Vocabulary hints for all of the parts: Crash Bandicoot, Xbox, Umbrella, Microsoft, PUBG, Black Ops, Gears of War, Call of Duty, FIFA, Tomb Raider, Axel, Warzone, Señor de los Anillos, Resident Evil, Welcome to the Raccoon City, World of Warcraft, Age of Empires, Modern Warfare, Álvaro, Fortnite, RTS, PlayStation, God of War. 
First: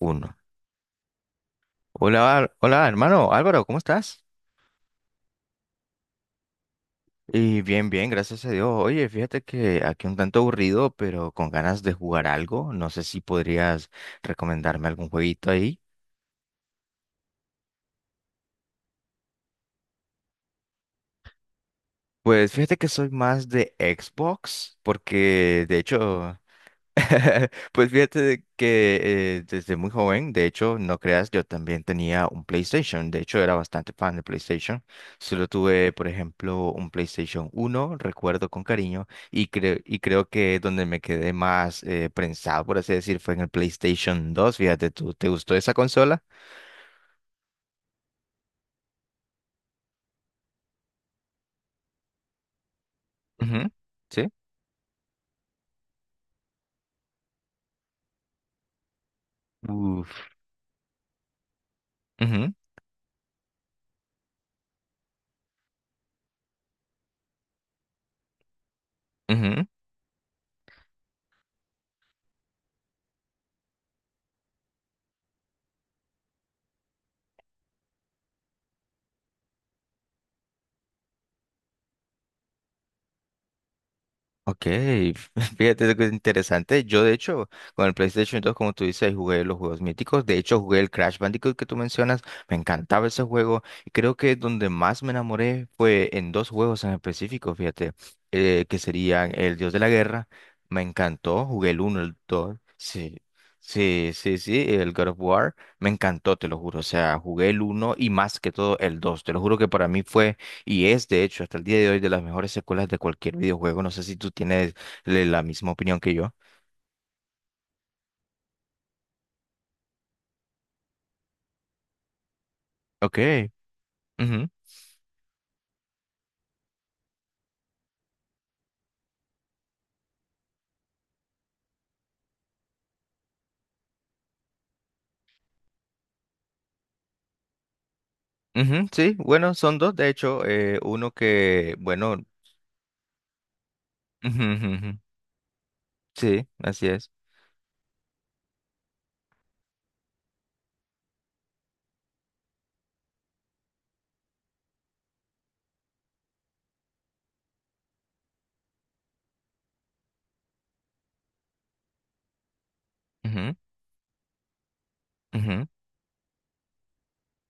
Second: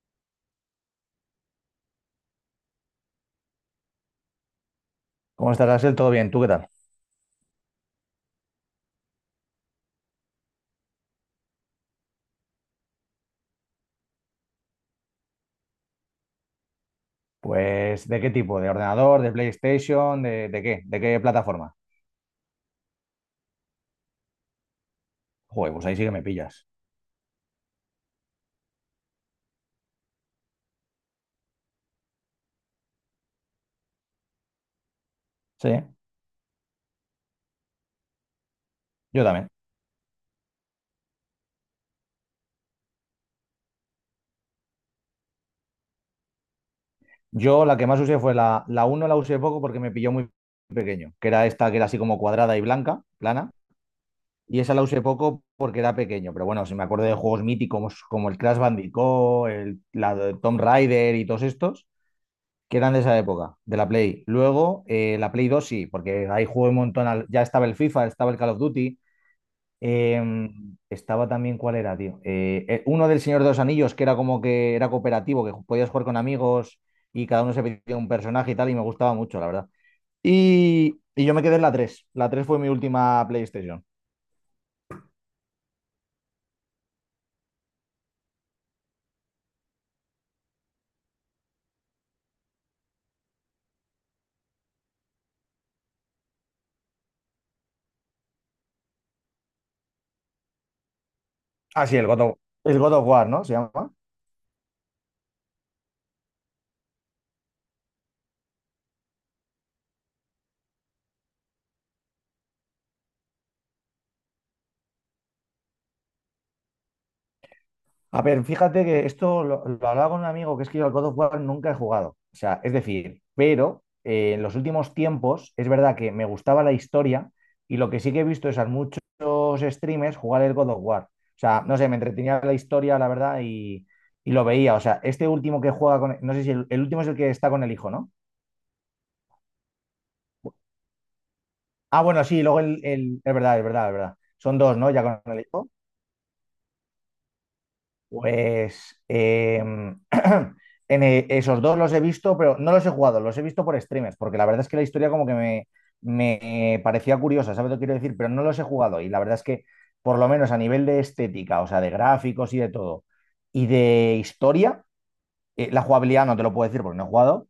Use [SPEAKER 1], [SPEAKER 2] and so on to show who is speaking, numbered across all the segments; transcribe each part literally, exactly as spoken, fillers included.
[SPEAKER 1] Uno. Hola, Al- hola, hermano Álvaro, ¿cómo estás?
[SPEAKER 2] ¿Cómo estás, Axel? ¿Todo bien? ¿Tú qué tal?
[SPEAKER 1] Y bien, bien, gracias a Dios. Oye, fíjate que aquí un tanto aburrido, pero con ganas de jugar algo. No sé si podrías recomendarme algún jueguito ahí.
[SPEAKER 2] Pues, ¿de qué tipo? ¿De ordenador? ¿De PlayStation? ¿De, de qué? ¿De qué plataforma?
[SPEAKER 1] Pues fíjate que soy más de Xbox, porque
[SPEAKER 2] Joder,
[SPEAKER 1] de
[SPEAKER 2] pues ahí sí que me
[SPEAKER 1] hecho.
[SPEAKER 2] pillas.
[SPEAKER 1] Pues fíjate de que eh, desde muy joven, de hecho, no creas, yo también tenía un PlayStation. De hecho, era bastante fan de PlayStation. Solo
[SPEAKER 2] Sí,
[SPEAKER 1] tuve, por ejemplo, un PlayStation uno, recuerdo con cariño,
[SPEAKER 2] yo
[SPEAKER 1] y,
[SPEAKER 2] también.
[SPEAKER 1] creo y creo que donde me quedé más eh, prensado, por así decir, fue en el PlayStation dos. Fíjate, ¿tú te gustó esa consola?
[SPEAKER 2] Yo la que más usé fue la, la uno. La usé poco porque me pilló muy pequeño, que era esta que era así como cuadrada y blanca, plana,
[SPEAKER 1] Ujú, sí.
[SPEAKER 2] y esa la usé poco porque era pequeño, pero bueno, si me acuerdo de juegos míticos como el Crash Bandicoot, el, la
[SPEAKER 1] Uf.
[SPEAKER 2] de Tomb Raider y todos estos,
[SPEAKER 1] Ujú,
[SPEAKER 2] que eran de esa época, de la Play. Luego, eh, la Play dos sí, porque ahí jugué un montón. Al- ya estaba el FIFA, estaba el Call of Duty.
[SPEAKER 1] ujú.
[SPEAKER 2] Em, estaba también, ¿cuál era, tío? Eh, eh, uno del Señor de los Anillos, que era como que era cooperativo, que podías jugar con amigos y cada uno se pedía un personaje y tal, y me gustaba mucho, la verdad. Y, y yo me quedé en la tres. La tres fue mi última PlayStation.
[SPEAKER 1] Ok, fíjate que es interesante. Yo, de hecho, con el PlayStation dos, como tú dices, jugué los juegos míticos. De hecho, jugué el Crash Bandicoot que tú mencionas. Me encantaba ese juego. Y creo que donde más me enamoré fue en dos juegos en específico, fíjate, eh, que serían El Dios de la Guerra. Me encantó. Jugué el
[SPEAKER 2] Ah, sí,
[SPEAKER 1] uno,
[SPEAKER 2] el
[SPEAKER 1] el
[SPEAKER 2] God of-
[SPEAKER 1] dos,
[SPEAKER 2] el God of
[SPEAKER 1] sí,
[SPEAKER 2] War, ¿no? Se llama.
[SPEAKER 1] sí, sí, sí. El God of War. Me encantó, te lo juro. O sea, jugué el uno y más que todo el dos. Te lo juro que para mí fue y es, de hecho, hasta el día de hoy de las mejores secuelas de cualquier videojuego. No sé si tú tienes le- la misma opinión que yo.
[SPEAKER 2] A ver, fíjate que esto lo, lo hablaba con un amigo, que es que yo al God of War nunca he jugado. O sea, es
[SPEAKER 1] Ok.
[SPEAKER 2] decir, pero eh, en
[SPEAKER 1] Ujú,
[SPEAKER 2] los últimos tiempos es verdad que me gustaba la historia, y lo que sí que he visto es a muchos streamers jugar el God of War. O sea, no sé, me entretenía la historia, la verdad, y, y lo veía. O sea, este último que juega con... No sé si el, el último es el que está con el hijo, ¿no?
[SPEAKER 1] ujú, sí, bueno, son dos, de hecho. Eh, uno que,
[SPEAKER 2] Ah, bueno,
[SPEAKER 1] bueno,
[SPEAKER 2] sí, luego el, el- es verdad, es verdad, es verdad.
[SPEAKER 1] ujú,
[SPEAKER 2] Son
[SPEAKER 1] ujú,
[SPEAKER 2] dos, ¿no?
[SPEAKER 1] ujú,
[SPEAKER 2] Ya con el hijo.
[SPEAKER 1] sí, así es.
[SPEAKER 2] Pues em, en e- esos dos los he visto, pero no los he jugado, los he visto por streamers, porque la verdad es que la historia como que me, me parecía curiosa. ¿Sabes lo que quiero decir? Pero no los he jugado y la verdad es que, por lo menos a nivel de estética, o sea, de gráficos y de todo,
[SPEAKER 1] Ujú,
[SPEAKER 2] y de historia,
[SPEAKER 1] ujú.
[SPEAKER 2] eh, la jugabilidad no te lo puedo decir porque no he jugado.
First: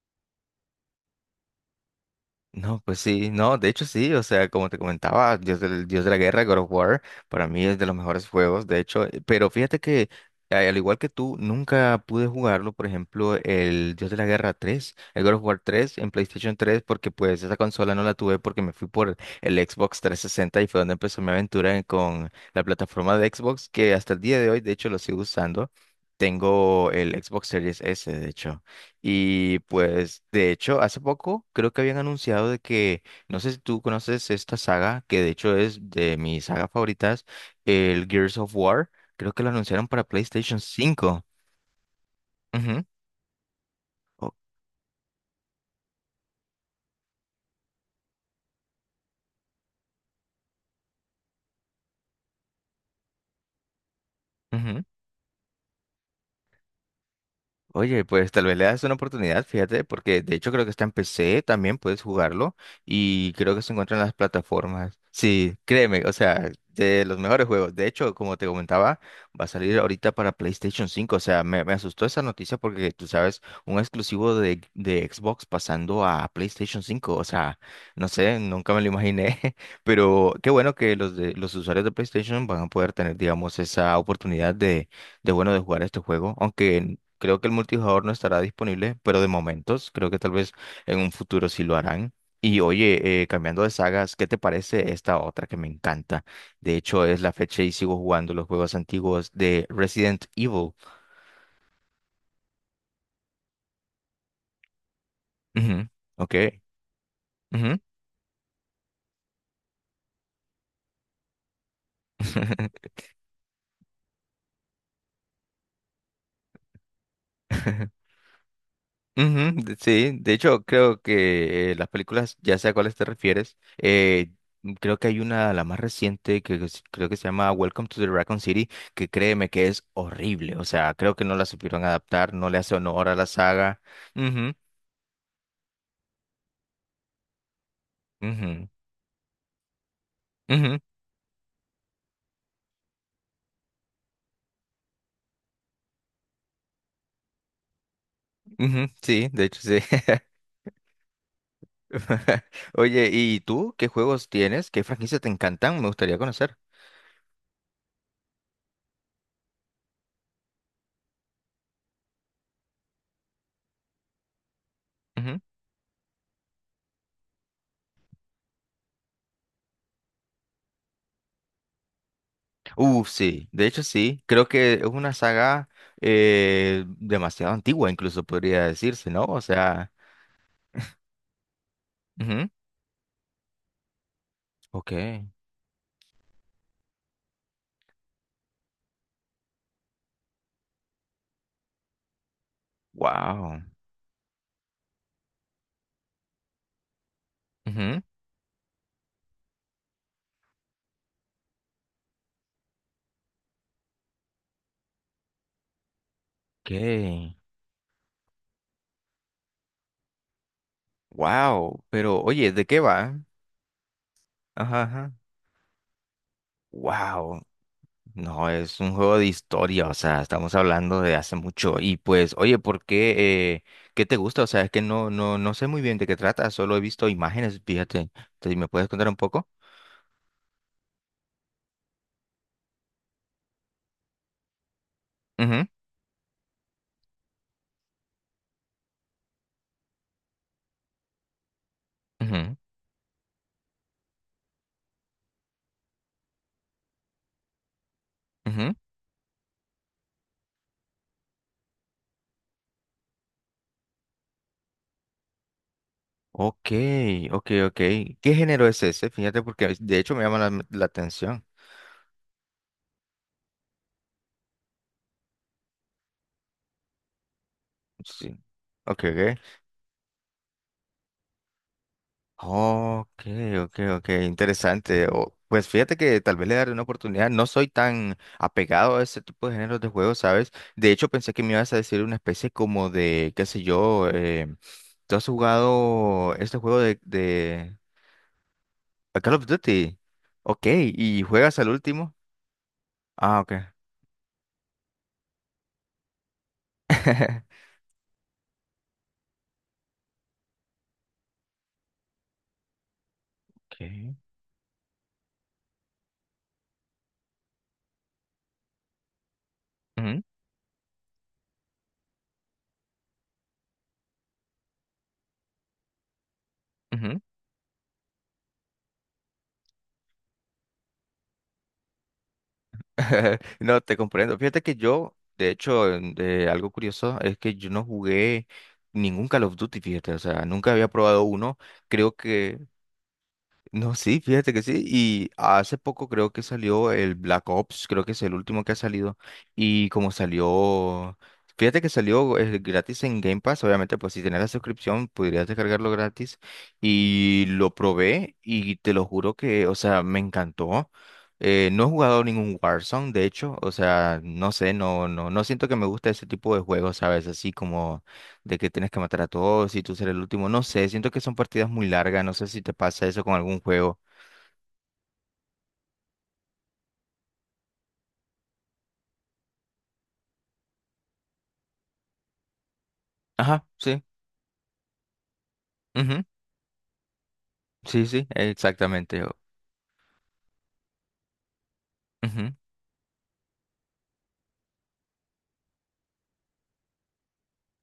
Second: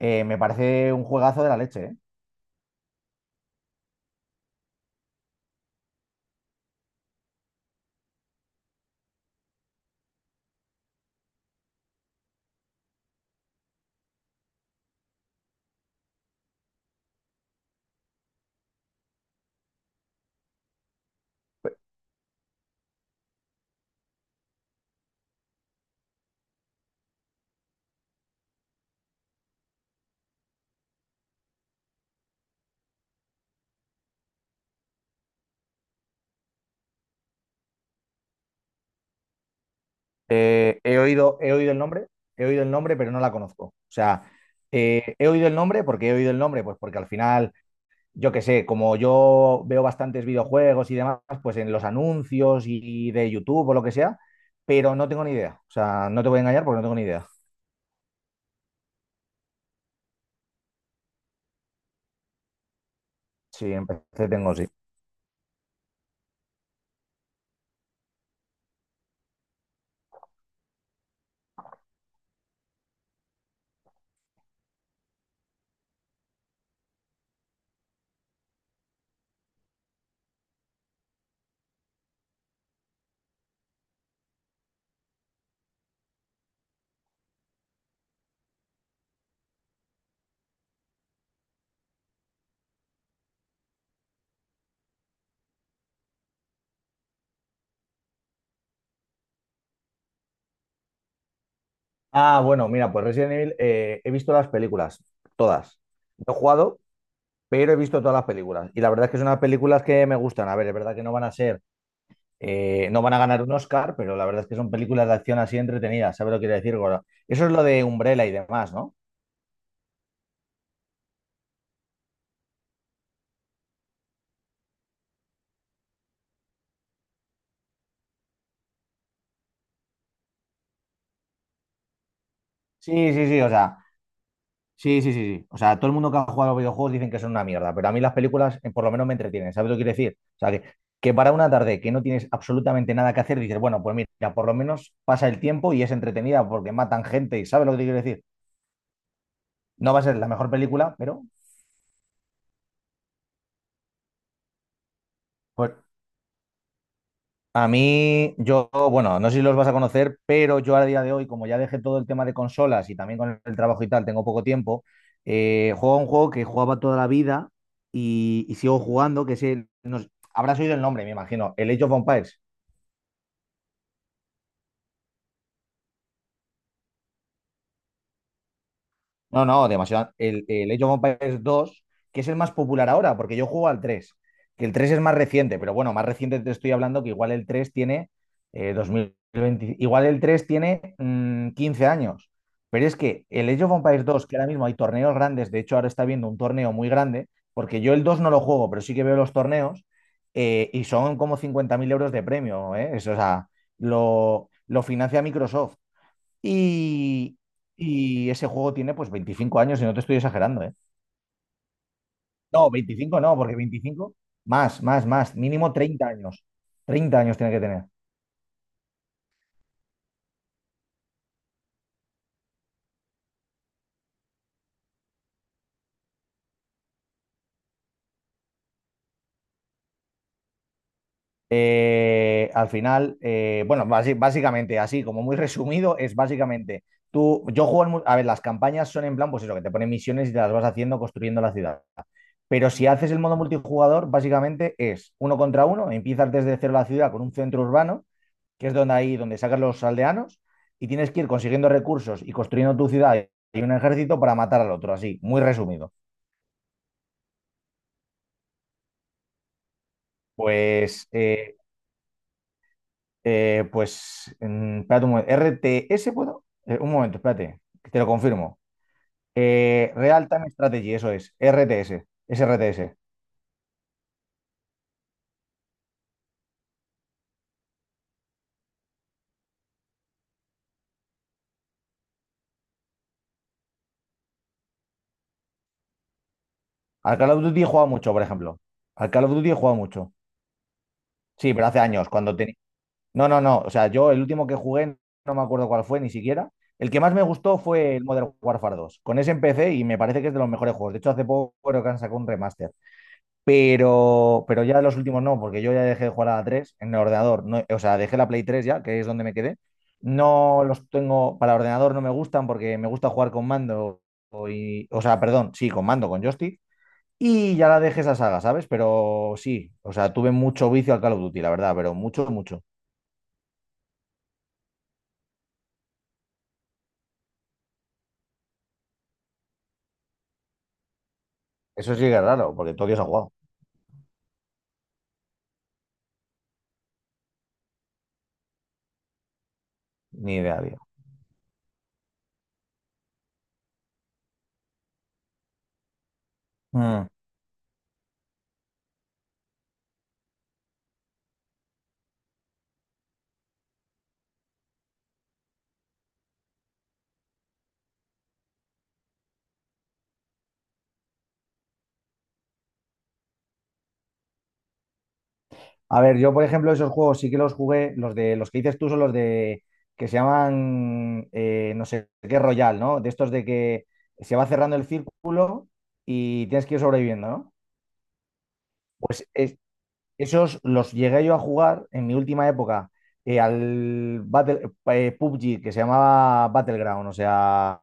[SPEAKER 2] eh, Me parece un juegazo de la leche, ¿eh?
[SPEAKER 1] No, pues sí, no, de hecho sí, o sea, como te comentaba, Dios del, Dios de la Guerra, God of War, para mí es de los mejores juegos, de hecho, eh, pero fíjate que eh, al igual que tú, nunca pude jugarlo, por ejemplo, el Dios de la Guerra tres, el God of War tres, en PlayStation tres, porque pues esa consola no la tuve porque me fui por el Xbox trescientos sesenta y fue donde empezó mi aventura en- con la plataforma de Xbox, que hasta el día de hoy, de hecho, lo sigo usando. Tengo el Xbox Series S, de hecho. Y pues, de hecho, hace poco creo que habían anunciado de que, no sé si tú conoces esta saga, que de hecho es de mis sagas favoritas, el Gears of War, creo que lo anunciaron para PlayStation
[SPEAKER 2] Eh, he
[SPEAKER 1] cinco.
[SPEAKER 2] oído, he oído el nombre, he oído el
[SPEAKER 1] Ujú,
[SPEAKER 2] nombre, pero no la conozco. O sea,
[SPEAKER 1] o-
[SPEAKER 2] eh, he oído el nombre. ¿Porque he oído el nombre? Pues porque al final yo qué sé, como yo veo bastantes videojuegos y demás, pues en los anuncios y de YouTube o lo que sea,
[SPEAKER 1] ujú.
[SPEAKER 2] pero no tengo ni idea. O sea, no te voy a engañar porque no tengo ni idea.
[SPEAKER 1] Oye, pues tal vez le das una oportunidad, fíjate, porque de hecho creo que está en P C, también puedes jugarlo y creo que
[SPEAKER 2] Sí,
[SPEAKER 1] se encuentra en las
[SPEAKER 2] empecé, tengo, sí.
[SPEAKER 1] plataformas. Sí, créeme, o sea, de los mejores juegos. De hecho, como te comentaba, va a salir ahorita para PlayStation cinco, o sea, me, me asustó esa noticia porque tú sabes, un exclusivo de, de Xbox pasando a PlayStation cinco, o sea, no sé, nunca me lo imaginé, pero qué bueno que los, de, los usuarios de PlayStation van a poder tener, digamos, esa oportunidad de de bueno de jugar este juego, aunque creo que el multijugador no estará disponible, pero de momentos, creo que tal vez en un futuro sí lo harán. Y oye, eh, cambiando de sagas, ¿qué te parece esta otra que me encanta? De hecho, es la fecha y sigo jugando los juegos antiguos de Resident Evil.
[SPEAKER 2] Ah, bueno, mira, pues Resident Evil, eh, he visto las películas, todas.
[SPEAKER 1] Ujú,
[SPEAKER 2] No
[SPEAKER 1] ok,
[SPEAKER 2] he jugado, pero he
[SPEAKER 1] ujú.
[SPEAKER 2] visto todas las películas. Y la verdad es que son unas películas que me gustan. A ver, es verdad que no van a ser, eh, no van a ganar un Oscar, pero la verdad es que son películas de acción así entretenidas. ¿Sabes lo que quiero decir, Goro? Eso es lo de Umbrella y demás, ¿no?
[SPEAKER 1] Ujú, de- sí, de hecho creo que eh, las películas, ya sé a cuáles te refieres, eh, creo que hay una, la más reciente, que que s- creo que se llama Welcome to the Raccoon City, que créeme que es horrible, o sea, creo que no la supieron adaptar, no le hace
[SPEAKER 2] Sí,
[SPEAKER 1] honor a la
[SPEAKER 2] sí, sí, o sea,
[SPEAKER 1] saga. Ujú,
[SPEAKER 2] sí, sí, sí, sí. O sea, todo el mundo que ha jugado a los videojuegos dicen que son una mierda, pero a mí las películas,
[SPEAKER 1] ujú,
[SPEAKER 2] eh, por lo menos me entretienen. ¿Sabes lo que quiero decir? O sea, que,
[SPEAKER 1] ujú,
[SPEAKER 2] que para una tarde que no tienes absolutamente nada que hacer, dices, bueno, pues mira, por lo menos pasa el tiempo y es entretenida porque matan gente. Y ¿sabes lo que te quiero decir?
[SPEAKER 1] ujú, sí, de hecho sí.
[SPEAKER 2] No va a ser la mejor película, pero
[SPEAKER 1] Oye, ¿y tú qué juegos tienes? ¿Qué franquicias te
[SPEAKER 2] pues...
[SPEAKER 1] encantan? Me gustaría conocer.
[SPEAKER 2] A mí, yo, bueno, no sé si los vas a conocer, pero yo a día de hoy, como ya dejé todo el tema de consolas y también con el trabajo y tal, tengo poco tiempo, eh, juego a un juego que jugaba toda la vida y, y sigo jugando, que es el, no sé, habrás oído el nombre, me imagino, el Age of Empires.
[SPEAKER 1] Uh, sí, de hecho sí, creo que es una saga eh, demasiado antigua, incluso podría decirse, ¿no? O
[SPEAKER 2] No, no,
[SPEAKER 1] sea,
[SPEAKER 2] demasiado. El, el Age of Empires dos, que es el
[SPEAKER 1] ujú,
[SPEAKER 2] más popular ahora, porque yo juego al tres. Que el tres
[SPEAKER 1] ok,
[SPEAKER 2] es más reciente, pero bueno, más reciente te estoy hablando que igual el tres tiene, eh, dos mil veinte, igual el tres tiene, mm, quince años. Pero es que el
[SPEAKER 1] wow,
[SPEAKER 2] Age of Empires dos, que ahora mismo hay torneos grandes, de hecho ahora está viendo un torneo muy grande, porque yo
[SPEAKER 1] ujú,
[SPEAKER 2] el dos no lo juego, pero sí que veo los torneos, eh, y son como cincuenta mil euros de premio, ¿eh? Eso, o sea, lo, lo financia Microsoft.
[SPEAKER 1] ok,
[SPEAKER 2] Y, y ese juego tiene pues veinticinco años y no te estoy exagerando, ¿eh?
[SPEAKER 1] wow, pero oye,
[SPEAKER 2] No,
[SPEAKER 1] ¿de qué va?
[SPEAKER 2] veinticinco no, porque veinticinco más,
[SPEAKER 1] Ajá,
[SPEAKER 2] más,
[SPEAKER 1] ajá,
[SPEAKER 2] más, mínimo treinta años. Treinta años
[SPEAKER 1] wow,
[SPEAKER 2] tiene que tener.
[SPEAKER 1] no, es un juego de historia, o sea, estamos hablando de hace mucho y pues, oye, ¿por qué, eh, qué te gusta? O sea, es que no, no, no sé muy bien de qué trata, solo he visto imágenes, fíjate, entonces, ¿me puedes contar un poco?
[SPEAKER 2] Eh, al final, eh, bueno, basi- básicamente, así como muy
[SPEAKER 1] Ujú,
[SPEAKER 2] resumido, es básicamente, tú, yo juego, al mu- a ver, las campañas son en plan, pues eso, que te ponen misiones y te las vas haciendo construyendo la ciudad.
[SPEAKER 1] ujú,
[SPEAKER 2] Pero si haces el modo multijugador, básicamente es uno contra uno, empiezas desde cero la ciudad con un centro urbano, que es
[SPEAKER 1] ujú.
[SPEAKER 2] donde ahí donde sacan los aldeanos, y tienes que ir consiguiendo recursos y construyendo tu ciudad y un ejército para matar al otro, así, muy resumido.
[SPEAKER 1] Ok, ok, ok. ¿Qué género es ese? Fíjate porque de hecho me llama la, la
[SPEAKER 2] Pues,
[SPEAKER 1] atención.
[SPEAKER 2] eh, eh, pues, mm, espérate un momento, R T S, ¿puedo? Eh, un momento, espérate, que te lo
[SPEAKER 1] Sí.
[SPEAKER 2] confirmo.
[SPEAKER 1] Ok, ok.
[SPEAKER 2] Eh, Real Time Strategy, eso es, R T S, es R T S.
[SPEAKER 1] Ok, ok, ok. Interesante. O- pues fíjate que tal vez le daré una oportunidad. No soy tan apegado a ese tipo de géneros de juegos, ¿sabes? De hecho pensé que me ibas a decir una especie como de, qué sé yo, eh, ¿tú has jugado este juego de,
[SPEAKER 2] Al Call of Duty he
[SPEAKER 1] de
[SPEAKER 2] jugado mucho, por ejemplo. Al
[SPEAKER 1] a
[SPEAKER 2] Call of
[SPEAKER 1] Call of
[SPEAKER 2] Duty he jugado
[SPEAKER 1] Duty?
[SPEAKER 2] mucho.
[SPEAKER 1] Ok, ¿y
[SPEAKER 2] Sí,
[SPEAKER 1] juegas
[SPEAKER 2] pero
[SPEAKER 1] al
[SPEAKER 2] hace años,
[SPEAKER 1] último?
[SPEAKER 2] cuando tenía... No,
[SPEAKER 1] Ah,
[SPEAKER 2] no,
[SPEAKER 1] ok.
[SPEAKER 2] no. O sea, yo el último que jugué, no me acuerdo cuál fue ni siquiera. El que más me gustó fue el Modern Warfare dos. Con ese empecé y me parece que es de los mejores juegos. De hecho, hace poco creo que han sacado un remaster.
[SPEAKER 1] Ok.
[SPEAKER 2] Pero, pero ya los últimos no, porque yo ya dejé de jugar a la tres en el ordenador. No, o sea, dejé la Play tres ya, que es donde me quedé.
[SPEAKER 1] Ujú,
[SPEAKER 2] No los tengo para ordenador, no me gustan porque me gusta jugar con mando. Y, o sea, perdón, sí, con mando, con joystick.
[SPEAKER 1] ujú.
[SPEAKER 2] Y ya la dejé esa saga, ¿sabes? Pero sí, o sea, tuve mucho vicio al Call of Duty, la verdad, pero mucho, mucho.
[SPEAKER 1] No, te comprendo. Fíjate que yo, de hecho, en- de algo curioso es que yo no jugué ningún Call of Duty, fíjate, o sea, nunca había probado uno.
[SPEAKER 2] Eso sí que
[SPEAKER 1] Creo
[SPEAKER 2] es raro,
[SPEAKER 1] que
[SPEAKER 2] porque todo Dios ha jugado.
[SPEAKER 1] no, sí, fíjate que sí. Y hace poco creo que salió el Black Ops, creo que es el último que ha salido. Y como
[SPEAKER 2] Ni idea, tío.
[SPEAKER 1] salió, fíjate que salió eh, gratis en Game Pass, obviamente, pues si tenés la suscripción podrías descargarlo gratis.
[SPEAKER 2] Mm.
[SPEAKER 1] Y lo probé y te lo juro que, o sea, me encantó. Eh, no he jugado ningún Warzone, de hecho, o sea, no sé, no, no, no siento que me gusta ese tipo de juegos, ¿sabes? Así como de que tienes que matar a todos y tú ser el último. No sé, siento que son partidas muy largas, no sé si te pasa eso con algún juego.
[SPEAKER 2] A ver, yo, por ejemplo, esos juegos sí que los jugué. Los de los que dices tú son los de que se llaman, eh, no sé qué Royal, ¿no? De estos de
[SPEAKER 1] Ajá,
[SPEAKER 2] que
[SPEAKER 1] sí.
[SPEAKER 2] se va cerrando el círculo
[SPEAKER 1] Ujú,
[SPEAKER 2] y tienes que ir sobreviviendo, ¿no?
[SPEAKER 1] sí, sí, exactamente.
[SPEAKER 2] Pues
[SPEAKER 1] O-
[SPEAKER 2] es- esos los llegué yo a jugar en mi última
[SPEAKER 1] ujú,
[SPEAKER 2] época, eh, al Battle- eh, P U B G, que se llamaba Battleground, o sea,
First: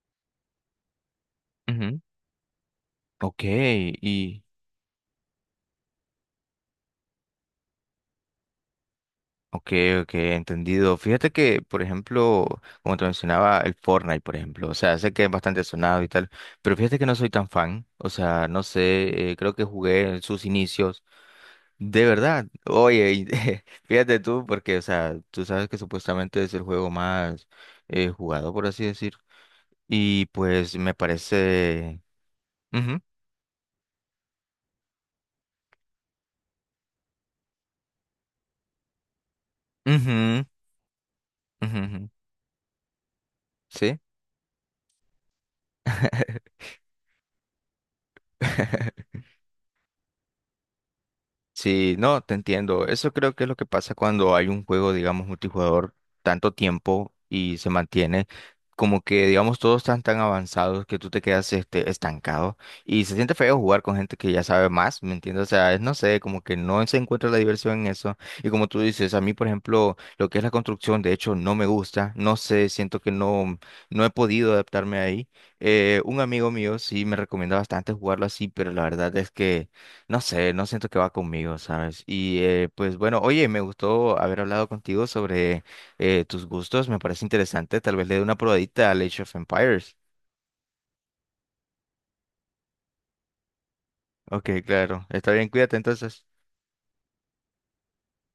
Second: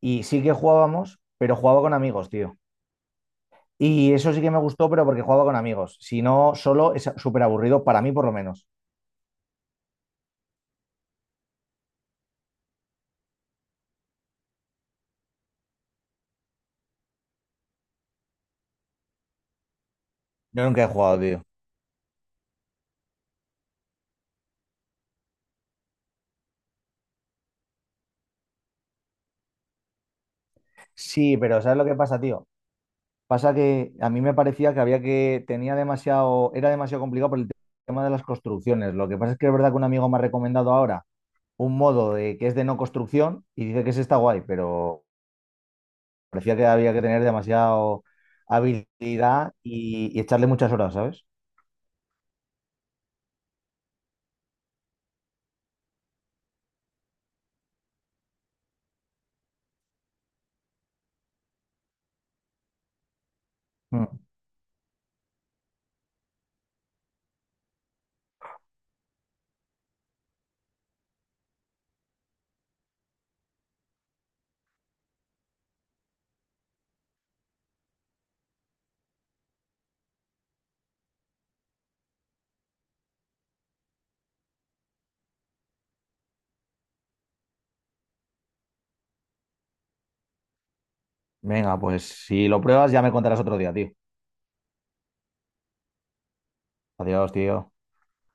[SPEAKER 2] y sí que jugábamos, pero jugaba con
[SPEAKER 1] ujú.
[SPEAKER 2] amigos, tío.
[SPEAKER 1] Ok,
[SPEAKER 2] Y eso sí
[SPEAKER 1] y...
[SPEAKER 2] que me gustó, pero porque jugaba con amigos. Si no, solo es súper aburrido, para mí por lo menos.
[SPEAKER 1] Ok, ok, entendido. Fíjate que, por ejemplo, como te mencionaba, el Fortnite, por ejemplo, o sea, sé que es bastante sonado y tal, pero fíjate que no soy tan fan, o sea, no sé, eh, creo que jugué en sus
[SPEAKER 2] Yo nunca he
[SPEAKER 1] inicios.
[SPEAKER 2] jugado, tío.
[SPEAKER 1] De verdad, oye, y fíjate tú, porque, o sea, tú sabes que supuestamente es el juego más eh, jugado, por así decir, y pues me
[SPEAKER 2] Sí, pero ¿sabes lo que
[SPEAKER 1] parece...
[SPEAKER 2] pasa, tío?
[SPEAKER 1] Ujú,
[SPEAKER 2] Pasa que a mí me parecía que había que, tenía demasiado, era demasiado complicado por el tema de las construcciones. Lo que pasa es que es verdad que un amigo me ha
[SPEAKER 1] ujú,
[SPEAKER 2] recomendado ahora un
[SPEAKER 1] ujú, ujú,
[SPEAKER 2] modo de, que es de no construcción, y dice que
[SPEAKER 1] ¿sí?
[SPEAKER 2] ese está guay, pero parecía que había que tener demasiado habilidad y, y echarle muchas horas, ¿sabes?
[SPEAKER 1] Sí, no, te entiendo. Eso creo que es lo que pasa cuando hay un juego, digamos, multijugador tanto tiempo y se mantiene como que, digamos, todos están tan avanzados que tú te quedas este, estancado y se siente feo jugar con gente
[SPEAKER 2] Mm.
[SPEAKER 1] que ya sabe más, ¿me entiendes? O sea, es, no sé, como que no se encuentra la diversión en eso. Y como tú dices, a mí, por ejemplo, lo que es la construcción, de hecho, no me gusta, no sé, siento que no, no he podido adaptarme ahí. Eh, un amigo mío sí me recomienda bastante jugarlo así, pero la verdad es que... No sé, no siento que va conmigo, ¿sabes? Y eh, pues bueno, oye, me gustó haber hablado contigo sobre eh, tus gustos, me parece interesante, tal vez le dé una probadita al Age of Empires.
[SPEAKER 2] Venga, pues si lo pruebas ya me contarás otro día, tío.
[SPEAKER 1] Ok, claro, está bien, cuídate entonces.
[SPEAKER 2] Adiós, tío.